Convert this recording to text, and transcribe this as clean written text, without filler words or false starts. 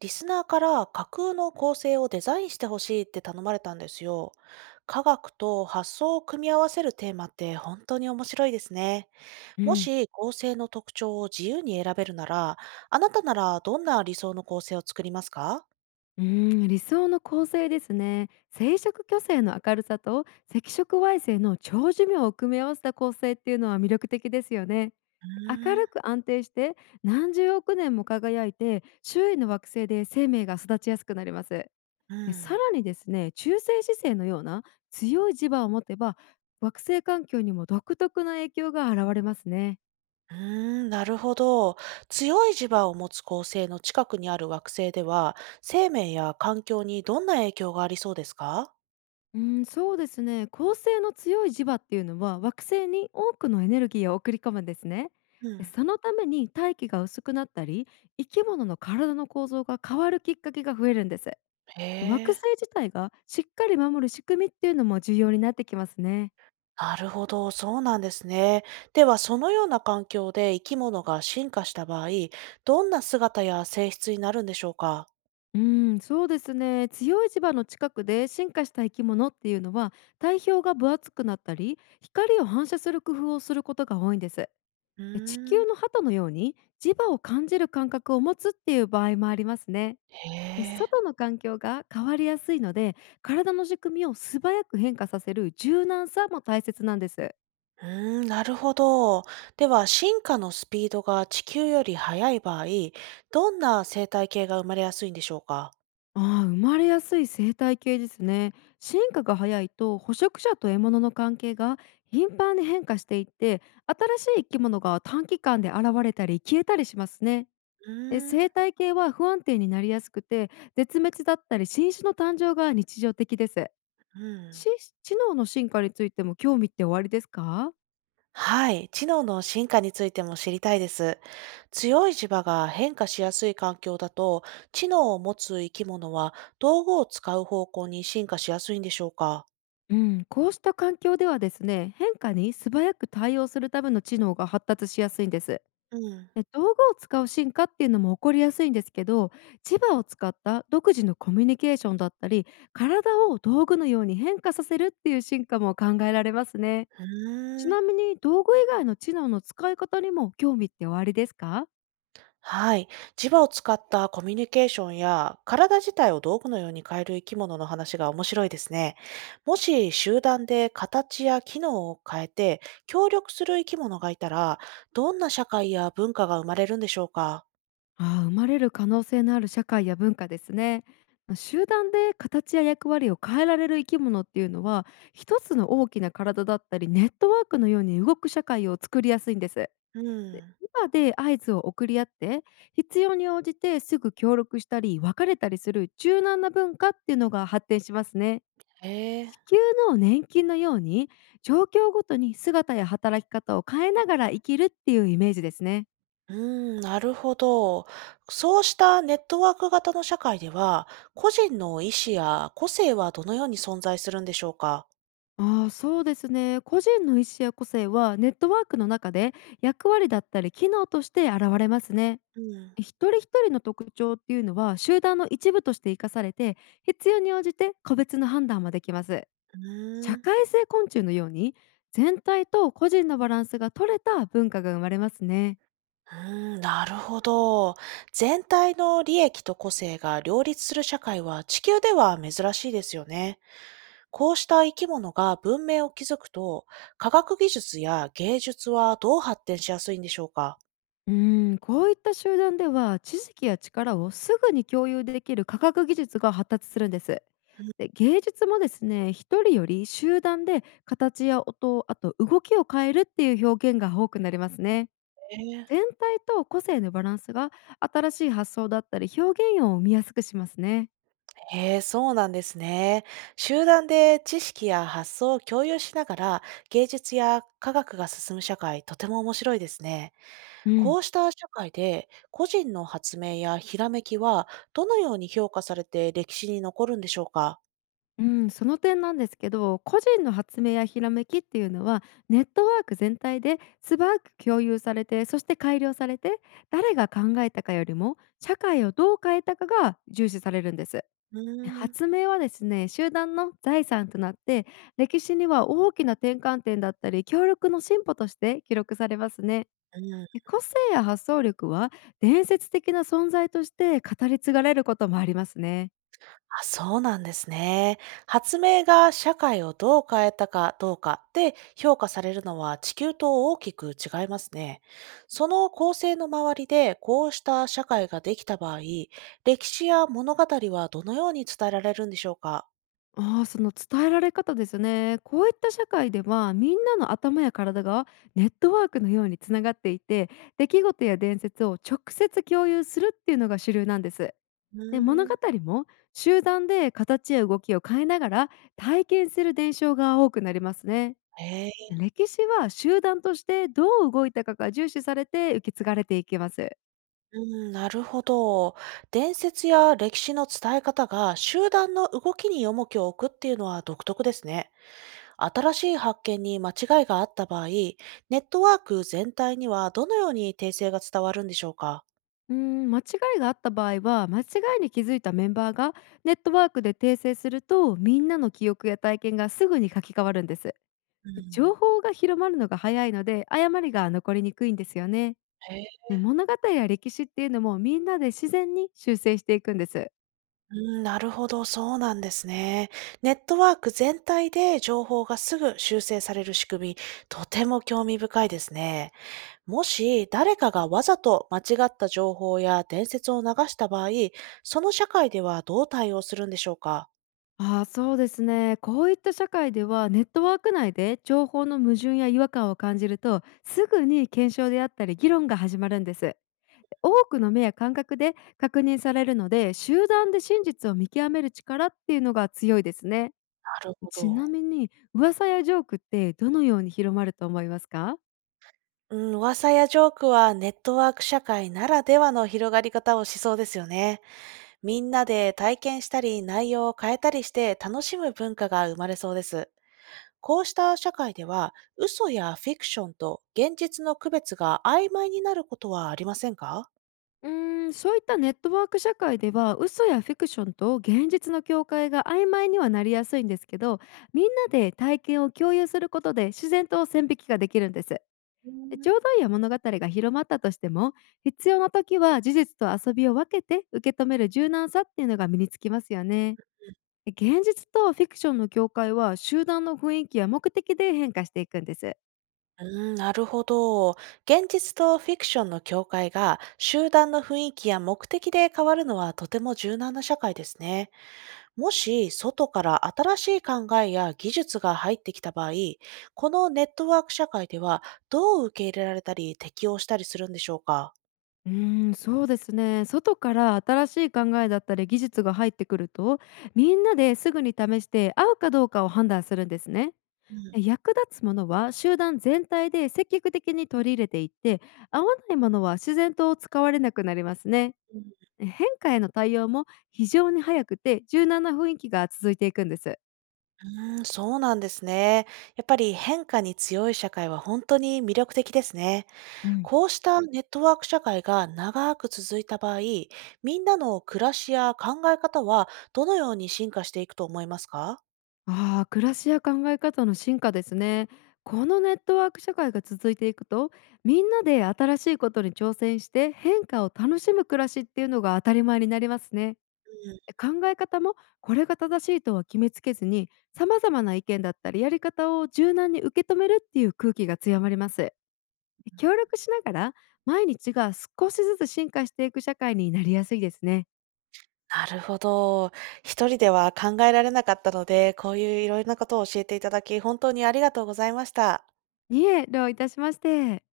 リスナーから架空の構成をデザインしてほしいって頼まれたんですよ。科学と発想を組み合わせるテーマって本当に面白いですね。うもん、し構成の特徴を自由に選べるなら、あなたならどんな理想の構成を作りますか？理想の構成ですね。生殖巨星の明るさと赤色矮星の長寿命を組み合わせた構成っていうのは魅力的ですよね。う明ーん、るく安定して何十億年も輝いて周囲の惑星で生命が育ちやすくなります。うでさらん。にですね、中性子星のような強い磁場を持てば惑星環境にも独特な影響が現れますね。うーん、なるほど。強い磁場を持つ恒星の近くにある惑星では、生命や環境にどんな影響がありそうですか？うん、そうですね。恒星の強い磁場っていうのは惑星に多くのエネルギーを送り込むんですね。うでん。そのために大気が薄くなったり生き物の体の構造が変わるきっかけが増えるんです。へ惑星え。自体がしっかり守る仕組みっていうのも重要になってきますね。なるほど、そうなんですね。では、そのような環境で生き物が進化した場合、どんな姿や性質になるんでしょうか？うん、そうですね。強い磁場の近くで進化した生き物っていうのは体表が分厚くなったり光を反射する工夫をすることが多いんです。うーで地球ん、の鳩のように磁場を感じる感覚を持つっていう場合もありますね。へでえ。外の環境が変わりやすいので体の仕組みを素早く変化させる柔軟さも大切なんです。うーん、なるほど。では、進化のスピードが地球より速い場合、どんな生態系が生まれやすいんでしょうか？ああ、生まれやすい生態系ですね。進化が早いと捕食者と獲物の関係が頻繁に変化していって新しい生き物が短期間で現れたり消えたりしますね。うでーん、生態系は不安定になりやすくて絶滅だったり新種の誕生が日常的です。うん。知能の進化についても興味っておありですか？はい、知能の進化についても知りたいです。強い磁場が変化しやすい環境だと、知能を持つ生き物は道具を使う方向に進化しやすいんでしょうか？うん、こうした環境ではですね、変化に素早く対応するための知能が発達しやすいんです。うん、うで道具を使う進化っていうのも起こりやすいんですけど、磁場を使った独自のコミュニケーションだったり、体を道具のように変化させるっていう進化も考えられますね。ちーん。なみに道具以外の知能の使い方にも興味っておありですか？はい。磁場を使ったコミュニケーションや、体自体を道具のように変える生き物の話が面白いですね。もし集団で形や機能を変えて協力する生き物がいたら、どんな社会や文化が生まれるんでしょうか？ああ、生まれる可能性のある社会や文化ですね。ま、集団で形や役割を変えられる生き物っていうのは一つの大きな体だったりネットワークのように動く社会を作りやすいんです。うでん。今で合図を送り合って必要に応じてすぐ協力したり別れたりする柔軟な文化っていうのが発展しますね。へえ。地球の年金のように状況ごとに姿や働き方を変えながら生きるっていうイメージですね。うーん、なるほど。そうしたネットワーク型の社会では、個人の意思や個性はどのように存在するんでしょうか？ああ、そうですね。個人の意思や個性はネットワークの中で役割だったり機能として現れますね。うん、一人一人の特徴っていうのは集団の一部として生かされて必要に応じて個別の判断もできます。うーん、社う会性昆虫のように全体と個人のバランスが取れた文化が生まれますね。ーん、なるほど。全体の利益と個性が両立する社会は地球では珍しいですよね。こうした生き物が文明を築くと、科学技術や芸術はどう発展しやすいんでしょうか？うーん、こういった集団では知識や力をすぐに共有できる科学技術が発達するんです。で芸術もですね、一人より集団で形や音あと動きを変えるっていう表現が多くなりますね。え、全体と個性のバランスが新しい発想だったり表現を生みやすくしますね。へえ、そうなんですね。集団で知識や発想を共有しながら芸術や科学が進む社会、とても面白いですね。うん、こうした社会で個人の発明やひらめきはどのように評価されて歴史に残るんでしょうか？うん、その点なんですけど、個人の発明やひらめきっていうのは、ネットワーク全体で素早く共有されて、そして改良されて、誰が考えたかよりも、社会をどう変えたかが重視されるんです。うーん。発明はですね、集団の財産となって、歴史には大きな転換点だったり、協力の進歩として記録されますね。うん。で個性や発想力は伝説的な存在として語り継がれることもありますね。あ、そうなんですね。発明が社会をどう変えたかどうかで評価されるのは地球と大きく違いますね。その構成の周りでこうした社会ができた場合、歴史や物語はどのように伝えられるんでしょうか？ああ、その伝えられ方ですね。こういった社会ではみんなの頭や体がネットワークのようにつながっていて出来事や伝説を直接共有するっていうのが主流なんです。うで物ー語ん、も集団で形や動きを変えながら体験する伝承が多くなりますね。えー、歴史は集団としてどう動いたかが重視されて受け継がれていきます。うん、なるほど。伝説や歴史の伝え方が集団の動きに重きを置くっていうのは独特ですね。新しい発見に間違いがあった場合、ネットワーク全体にはどのように訂正が伝わるんでしょうか？間違いがあった場合は間違いに気づいたメンバーがネットワークで訂正するとみんなの記憶や体験がすぐに書き換わるんです。う情ん、報が広まるのが早いので誤りが残りにくいんですよね。へえ。で物語や歴史っていうのもみんなで自然に修正していくんです。うん、なるほど、そうなんですね。ネットワーク全体で情報がすぐ修正される仕組み、とても興味深いですね。もし誰かがわざと間違った情報や伝説を流した場合、その社会ではどう対応するんでしょうか？ああ、そうですね、こういった社会ではネットワーク内で情報の矛盾や違和感を感じるとすぐに検証であったり議論が始まるんです。多くの目や感覚で確認されるので集団で真実を見極める力っていうのが強いですね。なるほちど。なみに噂やジョークってどのように広まると思いますか？うん、噂やジョークはネットワーク社会ならではの広がり方をしそうですよね。みんなで体験したり内容を変えたりして楽しむ文化が生まれそうです。こうした社会では嘘やフィクションと現実の区別が曖昧になることはありませんか？そういったネットワーク社会では嘘やフィクションと現実の境界が曖昧にはなりやすいんですけど、みんなで体験を共有することで自然と線引きができるんです。で冗談や物語が広まったとしても必要な時は事実と遊びを分けて受け止める柔軟さっていうのが身につきますよね。現実とフィクションの境界は集団の雰囲気や目的で変化していくんです。うーん、なるほど。現実とフィクションの境界が集団の雰囲気や目的で変わるのはとても柔軟な社会ですね。もし外から新しい考えや技術が入ってきた場合、このネットワーク社会ではどう受け入れられたり適応したりするんでしょうか？そうですね、外から新しい考えだったり技術が入ってくるとみんなですぐに試して合うかどうかを判断するんですね。うん、で役立つものは集団全体で積極的に取り入れていって合わないものは自然と使われなくなりますね。う変化への対応も非常に早くて柔軟な雰囲気が続いていくんです。ーん、そうなんですね。やっぱり変化に強い社会は本当に魅力的ですね。うん、こうしたネットワーク社会が長く続いた場合、みんなの暮らしや考え方はどのように進化していくと思いますか？ああ、暮らしや考え方の進化ですね。このネットワーク社会が続いていくと、みんなで新しいことに挑戦して変化を楽しむ暮らしっていうのが当たり前になりますね。うん、考え方もこれが正しいとは決めつけずに、様々な意見だったりやり方を柔軟に受け止めるっていう空気が強まります。協力しながら毎日が少しずつ進化していく社会になりやすいですね。なるほど。一人では考えられなかったので、こういういろいろなことを教えていただき、本当にありがとうございました。いえ、どういたしまして。